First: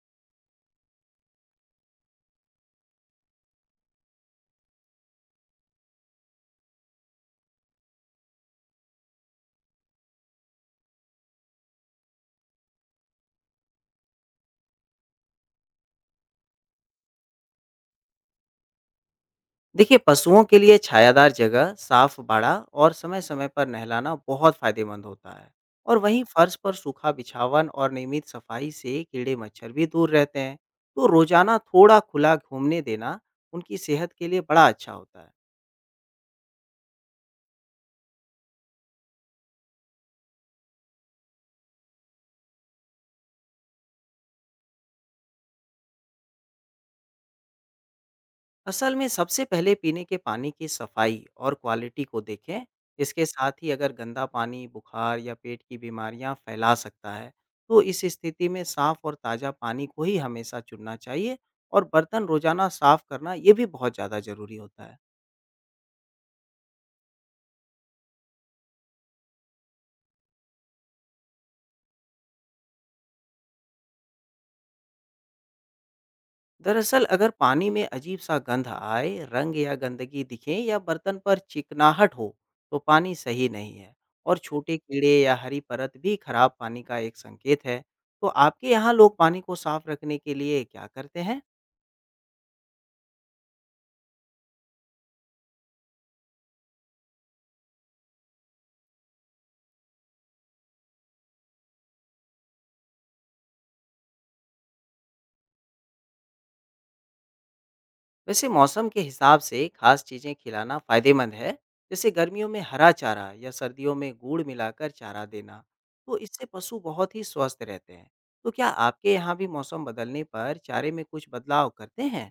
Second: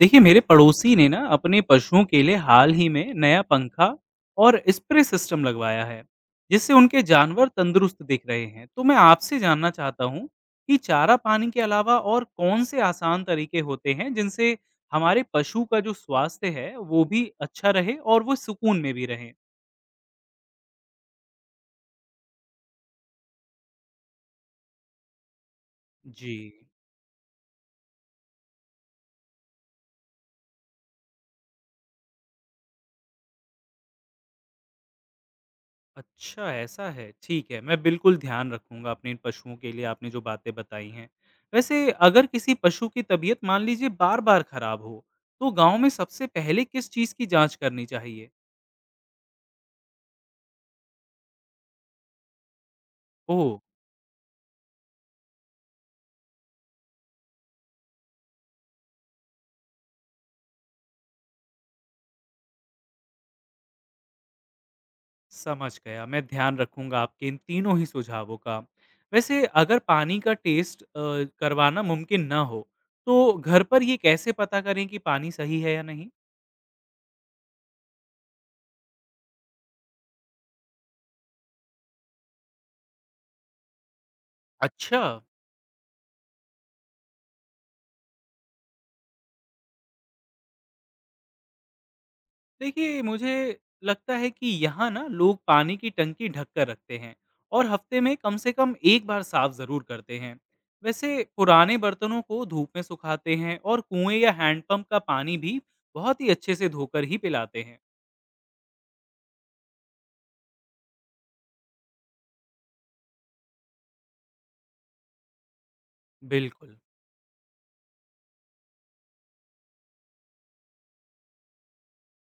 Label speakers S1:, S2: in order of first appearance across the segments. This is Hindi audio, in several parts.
S1: देखिए मेरे पड़ोसी ने ना अपने पशुओं के लिए हाल ही में नया पंखा और स्प्रे सिस्टम लगवाया है, जिससे उनके जानवर तंदुरुस्त दिख रहे हैं। तो मैं आपसे जानना चाहता हूँ कि चारा पानी के अलावा और कौन से आसान तरीके होते हैं जिनसे हमारे पशु का जो स्वास्थ्य है वो भी अच्छा रहे और वो सुकून में भी रहे।
S2: देखिए पशुओं के लिए छायादार जगह, साफ बाड़ा और समय-समय पर नहलाना बहुत फायदेमंद होता है। और वहीं
S1: जी।
S2: फर्श पर सूखा बिछावन और नियमित सफाई से कीड़े मच्छर भी दूर रहते हैं। तो रोजाना थोड़ा खुला घूमने देना उनकी सेहत के लिए बड़ा अच्छा होता है।
S1: अच्छा, ऐसा है। ठीक है, मैं बिल्कुल ध्यान रखूँगा अपने इन पशुओं के लिए आपने जो बातें बताई हैं। वैसे अगर किसी पशु की तबीयत मान लीजिए बार-बार खराब हो, तो गाँव में सबसे पहले किस चीज़ की जाँच करनी चाहिए?
S2: असल में सबसे पहले पीने के पानी की सफाई और क्वालिटी को देखें। इसके
S1: ओह!
S2: साथ ही अगर गंदा पानी बुखार या पेट की बीमारियां फैला सकता है, तो इस स्थिति में साफ और ताज़ा पानी को ही हमेशा चुनना चाहिए और बर्तन रोजाना साफ करना ये भी बहुत ज़्यादा ज़रूरी होता है।
S1: समझ गया, मैं ध्यान रखूँगा आपके इन तीनों ही सुझावों का। वैसे अगर पानी का टेस्ट करवाना मुमकिन ना हो, तो घर पर ये कैसे पता करें कि पानी सही है या नहीं?
S2: दरअसल अगर पानी में अजीब सा गंध आए, रंग या गंदगी दिखे या बर्तन पर चिकनाहट हो, तो पानी सही नहीं है और छोटे
S1: अच्छा।
S2: कीड़े या हरी परत भी खराब पानी का एक संकेत है। तो आपके यहाँ लोग पानी को साफ रखने के लिए क्या करते हैं?
S1: देखिए, मुझे लगता है कि यहाँ ना लोग पानी की टंकी ढक कर रखते हैं और हफ्ते में कम से कम एक बार साफ ज़रूर करते हैं। वैसे पुराने बर्तनों को धूप में सुखाते हैं और कुएं या हैंडपंप का पानी भी बहुत ही अच्छे से धोकर ही पिलाते हैं।
S2: वैसे मौसम के हिसाब से खास चीजें खिलाना फायदेमंद है, जैसे गर्मियों में हरा चारा या सर्दियों में गुड़ मिलाकर चारा देना। तो इससे
S1: बिल्कुल।
S2: पशु बहुत ही स्वस्थ रहते हैं। तो क्या आपके यहाँ भी मौसम बदलने पर चारे में कुछ बदलाव करते हैं?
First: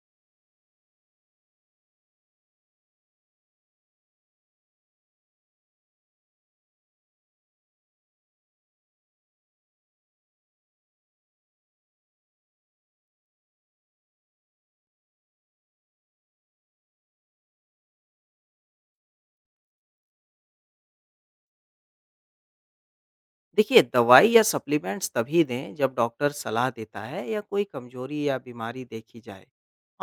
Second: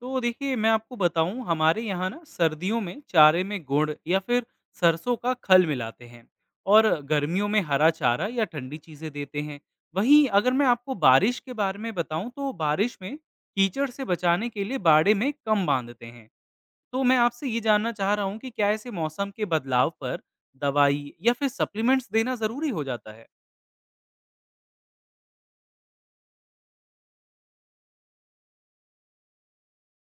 S1: तो देखिए मैं आपको बताऊं, हमारे यहाँ ना सर्दियों में चारे में गुड़ या फिर सरसों का खल मिलाते हैं और गर्मियों में हरा चारा या ठंडी चीजें देते हैं। वहीं अगर मैं आपको बारिश के बारे में बताऊं, तो बारिश में कीचड़ से बचाने के लिए बाड़े में कम बांधते हैं। तो मैं आपसे ये जानना चाह रहा हूँ कि क्या ऐसे मौसम के बदलाव पर दवाई या फिर सप्लीमेंट्स देना जरूरी हो जाता है?
S2: देखिए, दवाई या सप्लीमेंट्स तभी दें जब डॉक्टर सलाह देता है या कोई कमजोरी या बीमारी देखी जाए।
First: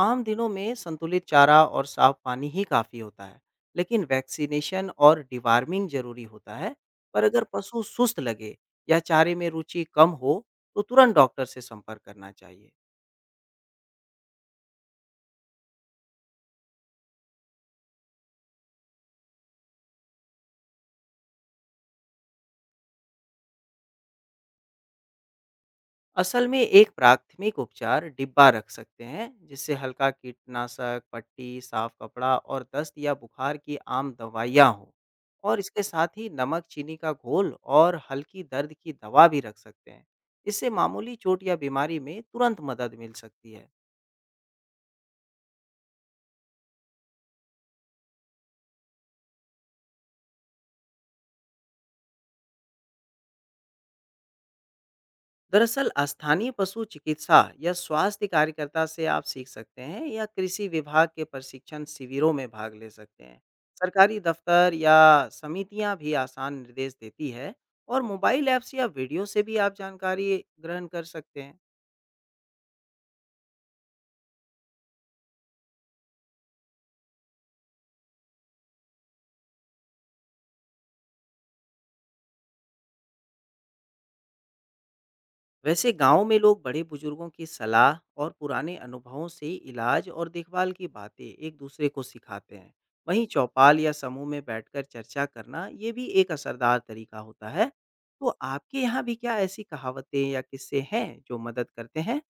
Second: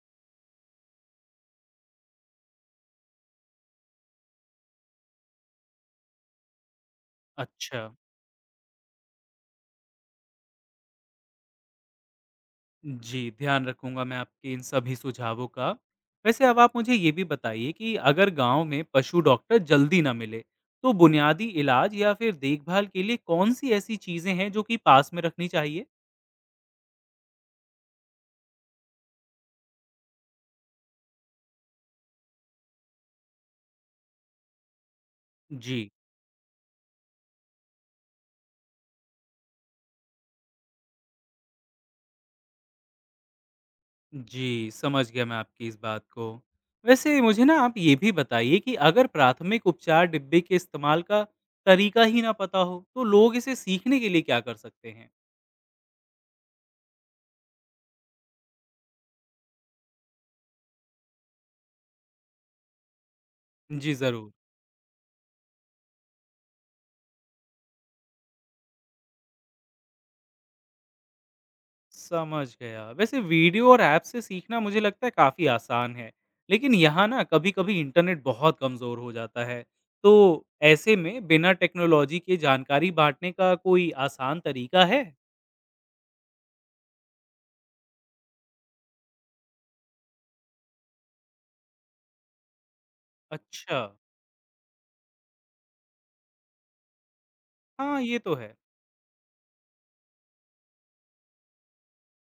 S2: आम दिनों में संतुलित चारा और साफ पानी ही काफ़ी होता है, लेकिन वैक्सीनेशन और डिवार्मिंग ज़रूरी होता है। पर अगर पशु
S1: अच्छा।
S2: सुस्त लगे या चारे में रुचि कम हो, तो तुरंत डॉक्टर से संपर्क करना चाहिए।
S1: जी, ध्यान रखूँगा मैं आपके इन सभी सुझावों का। वैसे अब आप मुझे ये भी बताइए कि अगर गाँव में पशु डॉक्टर जल्दी ना मिले, तो बुनियादी इलाज या फिर देखभाल के लिए कौन-सी ऐसी चीज़ें हैं जो कि पास में रखनी चाहिए?
S2: असल में एक प्राथमिक उपचार डिब्बा रख सकते हैं, जिससे हल्का कीटनाशक, पट्टी, साफ कपड़ा और दस्त या बुखार की आम दवाइयाँ हों। और इसके
S1: जी।
S2: साथ ही नमक चीनी का घोल और हल्की दर्द की दवा भी रख सकते हैं। इससे मामूली चोट या बीमारी में तुरंत मदद मिल सकती है।
S1: जी, समझ गया मैं आपकी इस बात को। वैसे मुझे ना आप ये भी बताइए कि अगर प्राथमिक उपचार डिब्बे के इस्तेमाल का तरीका ही ना पता हो, तो लोग इसे सीखने के लिए क्या कर सकते हैं?
S2: दरअसल स्थानीय पशु चिकित्सा या स्वास्थ्य कार्यकर्ता से आप सीख सकते हैं या कृषि विभाग के प्रशिक्षण शिविरों में भाग ले सकते हैं।
S1: जी,
S2: सरकारी
S1: ज़रूर।
S2: दफ्तर या समितियां भी आसान निर्देश देती है और मोबाइल ऐप्स या वीडियो से भी आप जानकारी ग्रहण कर सकते हैं।
S1: समझ गया। वैसे वीडियो और ऐप से सीखना मुझे लगता है काफ़ी आसान है। लेकिन यहाँ ना कभी-कभी इंटरनेट बहुत कमज़ोर हो जाता है। तो ऐसे में बिना टेक्नोलॉजी के जानकारी बाँटने का कोई आसान तरीका है?
S2: वैसे गांव में लोग बड़े बुजुर्गों की सलाह और पुराने अनुभवों से इलाज और देखभाल की बातें एक दूसरे को सिखाते हैं। वहीं
S1: अच्छा।
S2: चौपाल या समूह में बैठकर चर्चा करना ये भी एक असरदार तरीका होता है।
S1: हाँ, ये तो
S2: तो
S1: है।
S2: आपके यहाँ भी क्या ऐसी कहावतें या किस्से हैं जो मदद करते हैं?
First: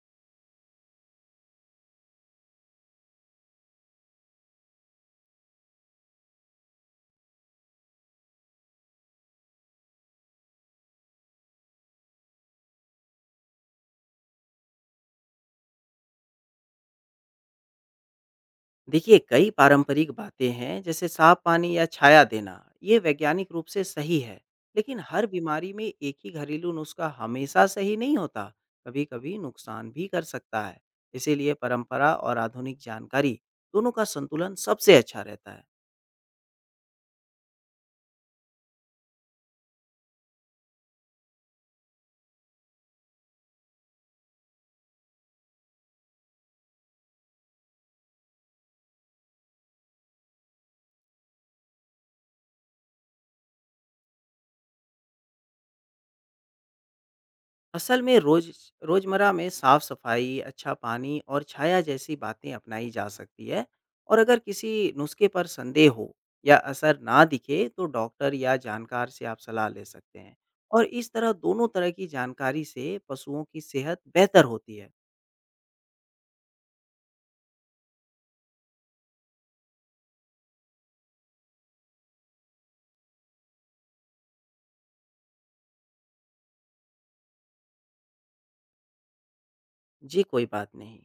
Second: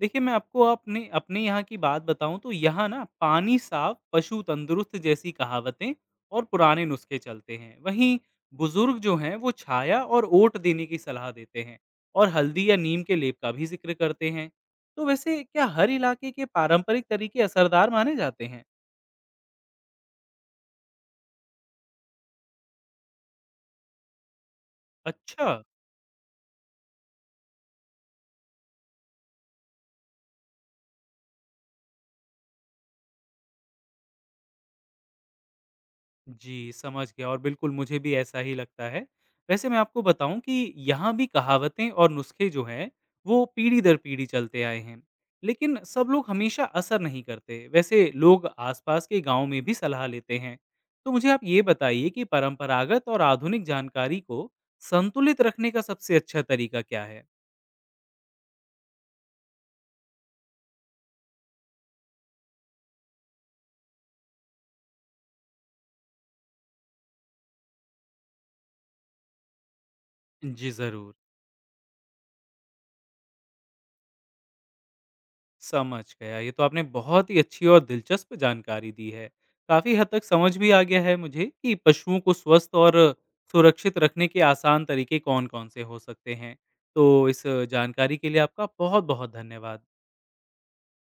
S1: देखिए, मैं आपको अपने अपने यहाँ की बात बताऊँ तो यहाँ ना पानी साफ, पशु तंदुरुस्त जैसी कहावतें और पुराने नुस्खे चलते हैं। वहीं बुजुर्ग जो हैं वो छाया और ओट देने की सलाह देते हैं और हल्दी या नीम के लेप का भी जिक्र करते हैं। तो वैसे क्या हर इलाके के पारंपरिक तरीके असरदार माने जाते हैं?
S2: देखिए, कई पारंपरिक बातें हैं, जैसे साफ पानी या छाया देना, ये वैज्ञानिक रूप से सही है। लेकिन हर
S1: अच्छा।
S2: बीमारी में एक ही घरेलू नुस्खा हमेशा सही नहीं होता। कभी कभी नुकसान भी कर सकता है। इसीलिए परंपरा और आधुनिक जानकारी दोनों का संतुलन सबसे अच्छा रहता है।
S1: जी, समझ गया और बिल्कुल मुझे भी ऐसा ही लगता है। वैसे मैं आपको बताऊँ कि यहाँ भी कहावतें और नुस्खे जो हैं, वो पीढ़ी दर पीढ़ी चलते आए हैं। लेकिन सब लोग हमेशा असर नहीं करते। वैसे लोग आसपास के गाँव में भी सलाह लेते हैं। तो मुझे आप ये बताइए कि परंपरागत और आधुनिक जानकारी को संतुलित रखने का सबसे अच्छा तरीका क्या है?
S2: असल में रोजमर्रा में साफ सफाई, अच्छा पानी और छाया जैसी बातें अपनाई जा सकती है। और अगर किसी नुस्खे पर संदेह हो या असर ना दिखे, तो डॉक्टर या जानकार से आप सलाह ले सकते हैं।
S1: जी,
S2: और इस
S1: ज़रूर।
S2: तरह दोनों तरह की जानकारी से पशुओं की सेहत बेहतर होती है।
S1: समझ गया। ये तो आपने बहुत ही अच्छी और दिलचस्प जानकारी दी है। काफ़ी हद तक समझ भी आ गया है मुझे कि पशुओं को स्वस्थ और सुरक्षित रखने के आसान तरीके कौन-कौन से हो सकते हैं। तो इस जानकारी के लिए आपका बहुत-बहुत धन्यवाद।
S2: जी, कोई बात नहीं।